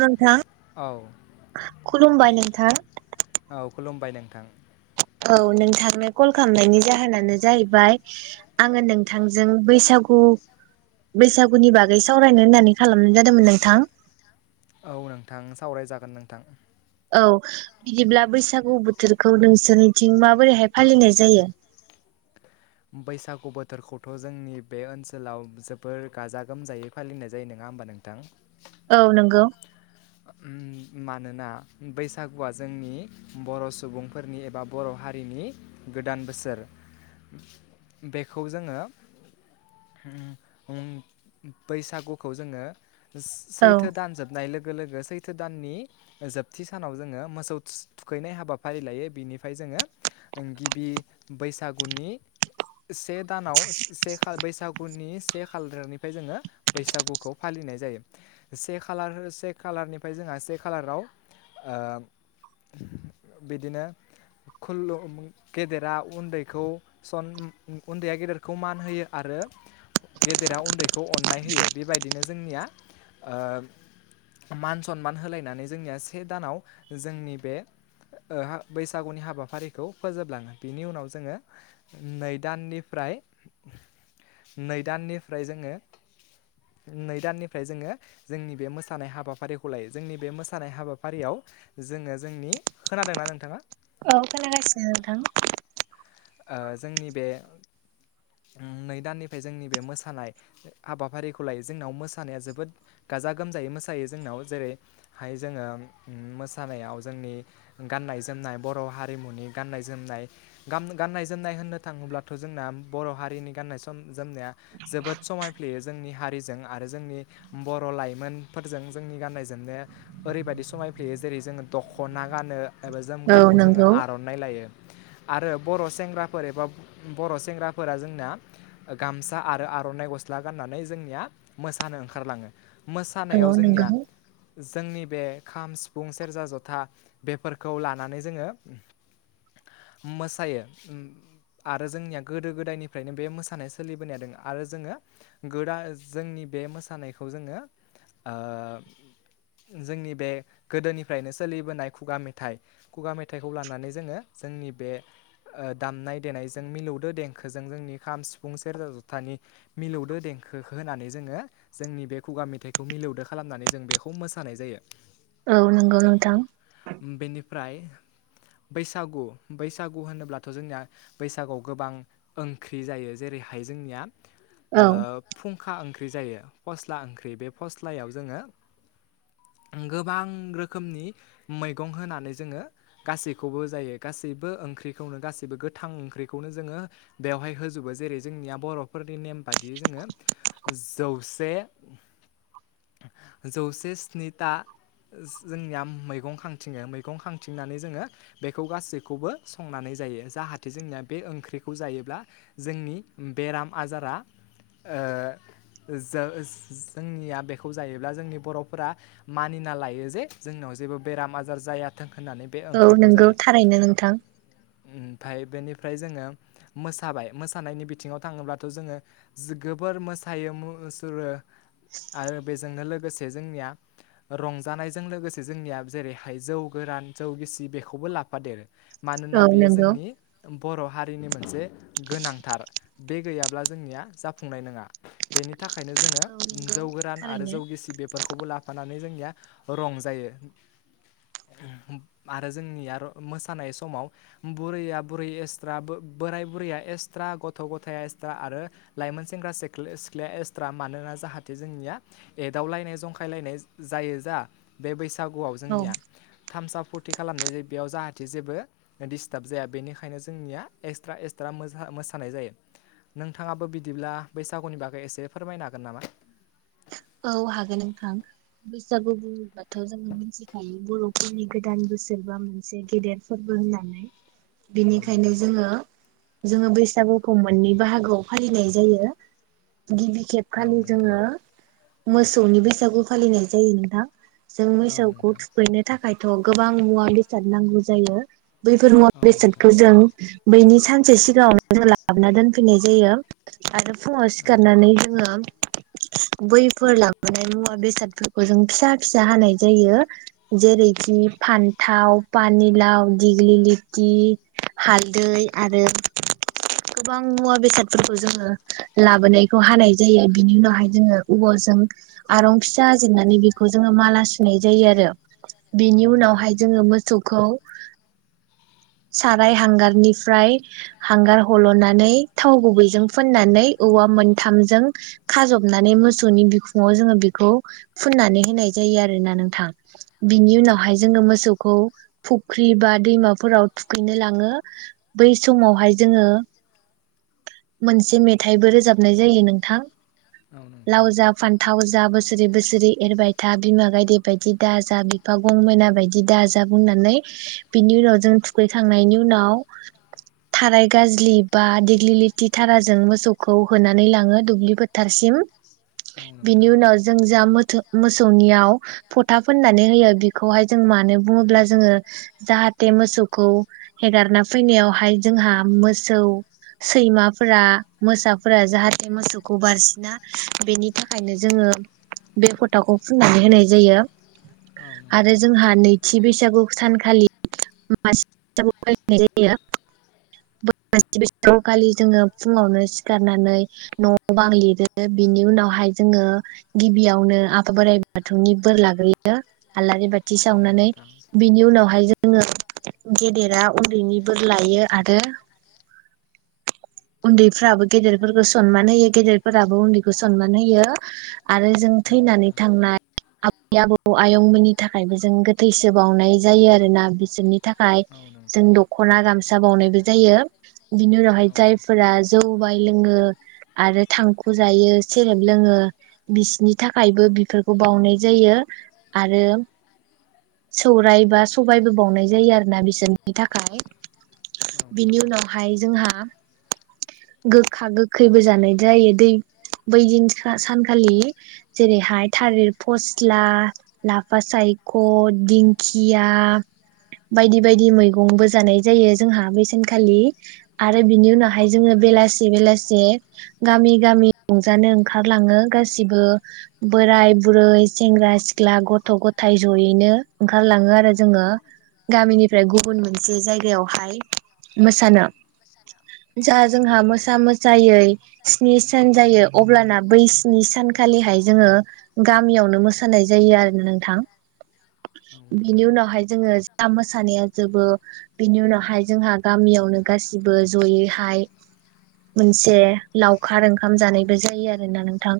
नोंथां औ खुलुमबाय नोंथां! थां। औ नोंथांनो कल खालामनायनि जाहोनानो जाहैबाय, आङो नोंथांजों बैसागु बैसागुनि बागै सावरायनो होननानै खालामनाय जादोंमोन नोंथां। औ नोंथां सावरायजागोन नोंथां। औ बिदिब्ला बैसागु बोथोरखौ नोंसोरनिथिं माबोरैहाय फालिनाय जायो? बैसागु बोथोरखौथ' जोंनि बे ओनसोलाव जोबोर गाजा-गोमजायै फालिनाय जायो नङा होमबा नोंथां? औ नंगौ। मानोना, बैसागुआ जोंनि बर' सुबुंफोरनि एबा बर' हारिनि गोदान बोसोर। बेखौ जोङो ओ बैसागुखौ जोङो सैथो औ दान जोबनाय लो गो लोगो सैथो दाननि जोबथि सानाव जोङो मोसौ थुखैनाय हाबाफारि लायो, बिनिफ्राय जोङो गिबि बैसागुनि से दानाव से बैसागुनि से खालारनिफ्राय जोङो बैसागुखौ फालिनाय जायो। से खालार से खालारनि फ्राय जोंहा से खालाराव ओ बिदिनो खुलु गेदेरा उन्दैखौ सन उन्दैया गेदेरखौ मान होयो आरो गेदेरा उन्दै खौ अननाय होयो, बेबायदिनो जोंनिआ ओ मान सनमान होलायनानै जोंनिया से दानाव जोंनि बे बैसागुनि हाबाफारिखौ फोजोबलाङो। बिनि उनाव जोङो नै दाननिफ्राय नै दाननिफ्राय जोङो नै दाननिफ्राय जोङो जोंनि बे मोसानाय हाबाफारि खौ लायो। जोंनि बे मोसानाय हाबाफारियाव जोङो जोंनि खोनादोंना नोंथाङा? औ खोनागासिनो नोंथां। ओ जोंनि बे नै दाननिफ्राय जोंनि बे मोसानाय हाबाफारिखौ लायो। जोंनाव मोसानाया जोबोद गाजा-गोमजायै मोसायो जोंनाव जेरैहाय- जोङो मोसानायाव जोंनि गाननाय-जोमनाय बर' हारिमुनि गाननाय-जोमनाय गाम गाननाय-जोमनाय होननो थाङोब्लाथ' जोंना बर' हारिनि गाननाय जोमनाया जोबोद समायफ्लेयो जोंनि हारिजों आरो जोंनि बर' लाइमोनफोरजों जोंनि गाननाय-जोमनाया ओरैबायदि समायफ्लेयो जेरै जोङो दख'ना गानो, एबा औ जोमग्राखौ जोङो नंगौ आर'नाइ लायो। आरो बर' सेंग्राफोर एबा बर' सेंग्राफोरा जोंनाया गामसा आरो आर'नाइ गस्ला गाननानै जोंनिया मोसानो ओंखारलाङो मोसानायाव औ जोंनिया नंगौ जोंनि बे खाम सिफुं सेरजा जथा बेफोरखौ लानानै जोङो मो सायो आरो जोंनिया गोदो गोदायनिफ्रायनो बे मोसानाय सोलिबोनाया दोङो आरो जोङो गोदा जोंनि बे मोसानायखौ जोङो ओ जोंनि बे गोदोनिफ्रायनो सोलिबोनाय खुगा मेथाइ खुगा मेथाइखौ लानानै जोङो जोंनि बे ओ दामनाय देनायजों मिलौदो देंखोजों जोंनि खाम सिफुं सेरजा जथानि मिलौदो देंखो होनानै जोङो जोंनि बे खुगा मेथाइखौ मिलौदो खालामनानै जों बेखौ मोसानाय जायो औ नंगौ नोंथां बेनिफ्राय बैसागु बैसागु गु होनोब्लाथ' जोंनिया बैसागुआव गोबां ओंख्रि जायो जेरैहाय जोंनिया औ फुं खा ओंख्रि जायो फस्ला ओंख्रि बे फस्लायाव जोङो गोबां रोखोमनि मैगं होनानै जोङो गासैखौबो जायो गासैबो ओंख्रि ओंख्रिखौनो गासैबो गोथां ओंख्रिखौनो जोङो बेवहाय होजोबो जेरै जोंनिया बर'फोरनि नेम बादियै जोङो जौसे जौसे स्निथा जोंनिया मैगं खांथिङो मैगं खांथिंनानै जोङो बेखौ गासैखौबो संनानै जायो जाहाथे जोंनिया बे ओंख्रिखौ जायोब्ला जोंनि बेराम आजारा जो जोंनिया बेखौ जायोब्ला जोंनि बर'फोरा मानिना लायो जे जोंनियाव जेबो बेराम आजार जायाथों होननानै बे औ ओंख्रिखौ नंगौ जायो थारैनो नोंथां ओमफ्राय बेनिफ्राय जोङो मोसाबाय मोसानायनि बिथिङाव थाङोब्लाथ' जोङो जोबोर मोसायो मुसुरो आरो बेजोंनो लोगोसे जोंनिया रंजानायजों लोगोसे जोंनिया जेरैहाय जौ गोरान जौ गिसि बेखौबो लाफादेरो औ मानोना बेयो नंगौ जोंनि बर' हारिनि मोनसे थाखायनो जोङो औ नंगौ जौ गोरान आरो थारैनो जौ जोंनिया रंजायो ओहोम आरो जोंनिया मोसायो समाव बुरैया बुरै एक्सट्रा बो बोराय बुरैया एक्सट्रा गथ' गथाया एक्सट्रा आरो लाइमोन सेंग्रा सि सिख्लाया एक्सट्रा मानोना जाहाथे जोंनिया एदावलायनाय जंखायलायनाय जायो दा बे बैसो बैसागुआव औ जोंनिया थामसा फुरथि खालामनाय जायो बेयाव जाहाथे जेबो डिस्टार्ब जाया बेनिखायनो जोंनिया एक्सट्रा एक्सट्रा मो मोसानाय जायो नोंथाङाबो बिदिब्ला बैसागुनि बागै एसे फोरमायनो हागोन नामा औ हागोन नोंथां बैसागु बुङोबाथ' जोङो मिथिखायो बर'फोरनि गोदान बोसोरबा मोनसे गेदेर फोरबो होननानै औ बेनिखायनो नोंथां जोङो जोङो बैसागुखौ मोननै बाहागोआव फालिनाय जायो गिबि औ खेबखालि नोंथां जोङो मोसौनि बैसागु फालिनाय जायो नोंथां जों औ मोसौखौ नोंथां थुखैनो थाखायथ' गोबां मुवा बेसाद साद नांगौ जायो बैफोर मुवा औ नोंथां बेसादखौ जों बैनि सानसे सिगाङांव जों लाबोना दोनफैनाय जायो आरो फुङाव औ सिखारनानै नोंथां जोङो बै फोर लांबोनाय मुवा बेसादफोरखौ जों फिसा फिसा हानाय जायो जेरैखि फान्थाव पानिलाव दिग्लि लिथि हालदै आरो गोबां मुवा बेसादफोरखौ जोङो लाबोनायखौ हानाय जायो जायो बिनि उनावहाय जोङो अबा आरं फिसा जिरनानै बेखौ जोङो माला सुनाय जायो आरो औ बेनि नोंथां उनावहाय जोङो मोसौखौ साराय हांगारनिफ्राय हांगार हल'नानै थाव गुबैजों फोननानै औवा मोनथामजों खाजबनानै मोसौनि बिखुङाव जोङो बेखौ फुननानै होनाय जायो आरोना नोंथां औ बिनि नोंथां उनावहाय जोङो मोसौखौ फुख्रि बा दैमाफोराव थुखैनो लाङो बै समावहाय जोङो मोनसे मेथाइबो रोजाबनाय जायो नोंथां औ लाव नोंथां जा फान्थाव जा बोसोरै -बोसोरै एरबाय था बिमा गायदे बायदि दाजा बिफा गंमेना बायदि दाजा बुंनानै बिनि उनाव जों थुखैखांनायनि उनाव थाराय गाजलि बा दिगलिथि थाराजों मोसौखौ होनानै लाङो दुब्लि फोथारसिम औ बिनि नोंथां उनाव जों जा मोथो मोसौनियाव फोथा फुननानै होयो बेखौहाय जों मानो बुङोब्ला जोङो जाहाथे मोसौखौ हेगारना फैनायावहाय जोंहा मोसौ सैमाफोरा मोसाफोरा जाहाथे मोसौखौ बारसिना बेनि थाखायनो जोङो बे फटा'खौ फुननानै होनाय जायो औ आरो नोंथां जोंहा नैथि बैसागु सानखालि मानसि फालिनाय जायो [inaudible] खालि जोङो फुङावनो सिखारनानै न' बां लिरो बिनि उनावहाय जोङो गिबियावनो आफा बोराइ बाथौनि बोर लाग्रोयो आलारि बाथि औ सावनानै नोंथां बिनि उनावहाय जोङो गेदेरा उन्दैनि बोर लायो आरो उन्दैफ्राबो गेदेरफोरखौ सो सनमान होयो गेदेरफोराबो उन्दैखौ सनमान होयो आरो जों औ थैनानै नोंथां थांनाय आबै आबौ आयंमोननि थाखायबो जों गोथैसो बावउनाय जायो आरो ना बिसोरनि थाखाय औ जों नोंथां दख'ना गामसा बावउनायबो जायो बिनि उनावहाय औ नोंथां जायफोरा जौ बाय लोङो आरो थांखु जायो सेरेब लोङो बिसिनि थाखायबो बेफोरखौ बावनाय जायो आरो सौरायाइ बा सबायबो बावनाय जायो आरोना बिसोरनि थाखाय औ बिनि नोंथां उनावहाय जोंहा गोखा- गोखैबो जानाय जायो दै बै दिन सानखालि जेरैहाय थालिर फस्ला लाफा सायख दिंखिया बायदि बायदि मैगंबो जानाय जायो जोंहा बेसेनखालि आरो आरो बिनि औ उनावहाय जोङो नोंथां बेलासे बेलासे गामि-गामि रंजानो ओंखारलाङो गासिबो बोराय -बुरै, सेंग्रा- सिख्ला, गथ'- गथाय जयैनो ओंखारलाङो आरो जोङो गामिनिफ्राय गुबुन मोनसे जायगायावहाय मोसानो जा औ जोंहा नोंथां मोसा मोसायै स्नि सान जायो अब्लाना बै स्नि सानखालिहाय जोङो गामियावनो मोसानाय जायो आरो नोंथां औ नोंथां औ बिनि नोंथां उनावहाय जोङो जा मोसानाया जोबो बिनि उनावहाय जोंहा गामियावनो गासिबो जयैहाय मोनसे लावखार ओंखाम जानायबो जायो आरोना नोंथां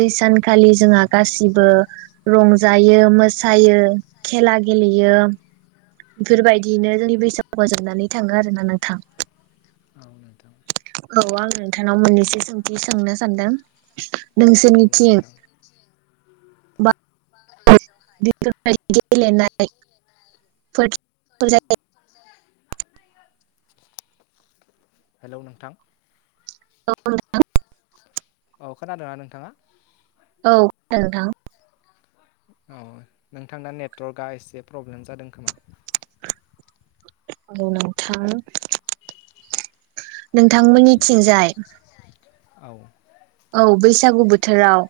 बै सानखालि जोंहा गासिबो रंजायो मो सायो खेला गेलेयो बेफोरबायदियैनो जोंनि बैसागु फोजाबनानै थाङो आरोना नोंथां। औ नोंथां औ आं नोंथांनाव मोननैसो सोंथि सोंनो सानदों। औ नोंसोरनिथिं नोंथां बा [unintelligible] [unintelligible] हेलौ नोंथां औ नोंथां अ खोनादोंना नोंथाङा औ खोनादों नोंथां औ नोंथांना नेटवर्कआ एसे प्रब्लेम जादों खोमा औ नोंथां नोंथांमोननिथिंजाय औ [unintelligible] औ बैसागु बोथोराव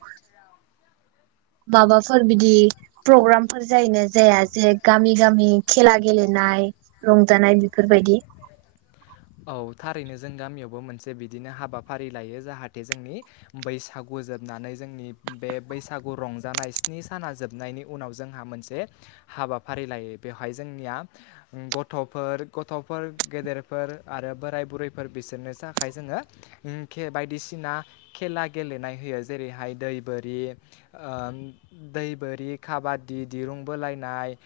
माबाफोर बिदि प्रग्रामफोर जायोना जाया जे गामि-गामि खेला गेलेनाय रंजानाय बेफोरबायदि। औ थारैनो जों गामियावबो मोनसे बिदिनो हाबाफारि लायो जाहाथे जोंनि बैसागु जोबनानै जोंनि बे बैसागु रंजानाय स्नि साना जोबनायनि उनाव जोंहा मोनसे हाबाफारि लायो बेवहाय जोंनिया गथ'फोर-गथ'फोर गेदेरफोर आरो बोराय बुरैफोर बिसोरनि थाखाय जोङो उम खे बायदिसिना खेला गेलेनाय होयो जेरैहाय दै बोरि दै ओ दै बोरि खाबादि दिरुं बोलायनाय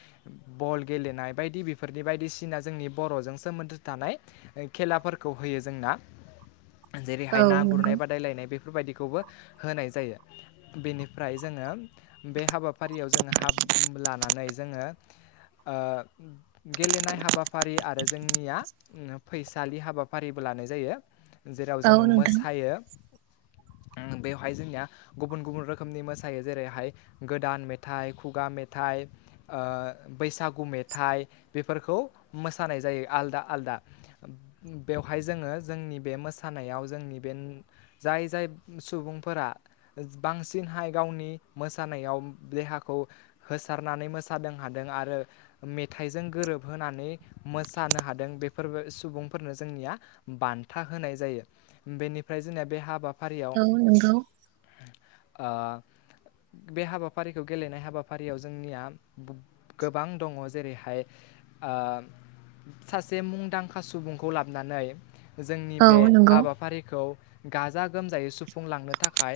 बल गेलेनाय बायदि बेफोरनि बायदिसिना जोंनि बर'जों सोमोन्दो थानाय खेलाफोरखौ होयो जोंना जेरैहाय औ ना गुरनाय नंगौ बादायलायनाय बे बेफोरबायदिखौबो होनाय जायो बेनिफ्राय जोङो बे हाबाफारियाव जोङो हाब लानानै जोङो ओ गेलेनाय हाबाफारि आरो जोंनिया [unintelligible] फैसालि हाबाफारिबो लानाय जायो। जेराव औ जोङो नोंथां मोसायो उम बेवहाय जोंनिया गुबुन-गुबुन रोखोमनि मोसायो जेरैहाय गोदान मेथाइ खुगा मेथाइ ओ बैसागु मेथाइ बेफोरखौ मोसानाय जायो आलदा आलदा बेवहाय जोङो जोंनि बे मोसानायाव जोंनि बे जाय-जाय सुबुंफोरा बांसिनहाय गावनि मोसानायाव देहाखौ होसारनानै मोसादों हादों आरो मेथाइजों गोरोबहोनानै मोसानो हाद दों बेफोरबो सुबुंफोरनो जोंनिया बान्था होनाय जायो बेनिफ्राय जोंनिया बे हाबा औ नंगौ आ बे हाबाफारिखौ गेलेनाय हाबाफारियाव जोंनिया गोबां दङ' जेरैहाय ओम सासे मुंदांखा सुबुंखौ लाबनानै जोंनि औ बे नंगौ हाबाफारिखौ गाजा गोमजायै सुफुंलांनो थाखाय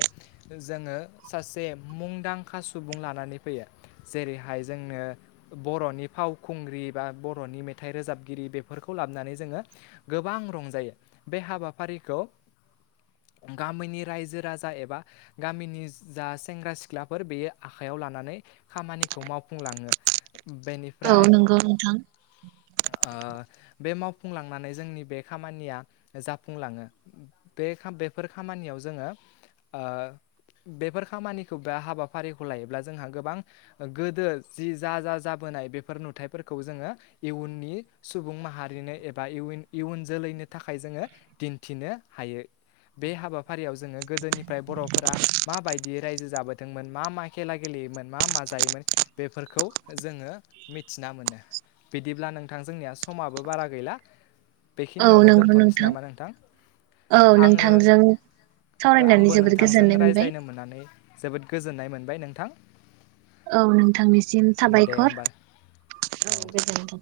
जोङो सासे मुंदांखा सुबुं लानानै फैयो जेरैहाय जोंनो बर'नि फावखुंग्रि बा बर'नि मेथाइ रोजाब गिरि बेफोरखौ लाबनानै जोङो गोबां रंजायो बे हाबाफारिखौ गामिनि रायजो राजा एबा गामिनि जा सेंग्रा सिख्लाफोर बेयो आखायाव लानानै खामानिखौ मावफुंलाङो। औ बेनिफ्राय नंगौ नोंथां आ बे मावफुंलांनानै जोंनि बे खामानिया जाफुंलाङो बे खा बेफोर खामानियाव जोङो ओ बेफोर खामानिखौ बा हाबाफारिखौ लायोब्ला जोंहा गोबां गोदो जि जा जा जाबोनाय बेफोर नुथाइफोरखौ जोङो इयुननि सुबुं माहारिनो एबा इउयिन इयुन जोलैनो थाखाय जोङो दिन्थिनो हायो बे हाबाफारियाव जोङो गोदोनिफाय बर'फोरा माबायदि रायजो जाबोदोंमोन मा-मा खेला गेलेयोमोन मा-मा जायोमोन बेफोरखौ जोङो मिथिना मोनो बिदिब्ला नों थां जोंनिया समाबो बारा गैला औ बेखिनियावनो नंगौ दोनथ'निसै नामा नोंथां औ आङो नोंथांजों ओ सावरायनानै आंबो जोबोद नोंथांजों गोजोननाय मोनबाय रायज्लायनो मोननानै जोबोद गोजोननाय मोन बाय नोंथां औ नोंथांनिसिम दे साबायखर होमबा औ गोजोनथों।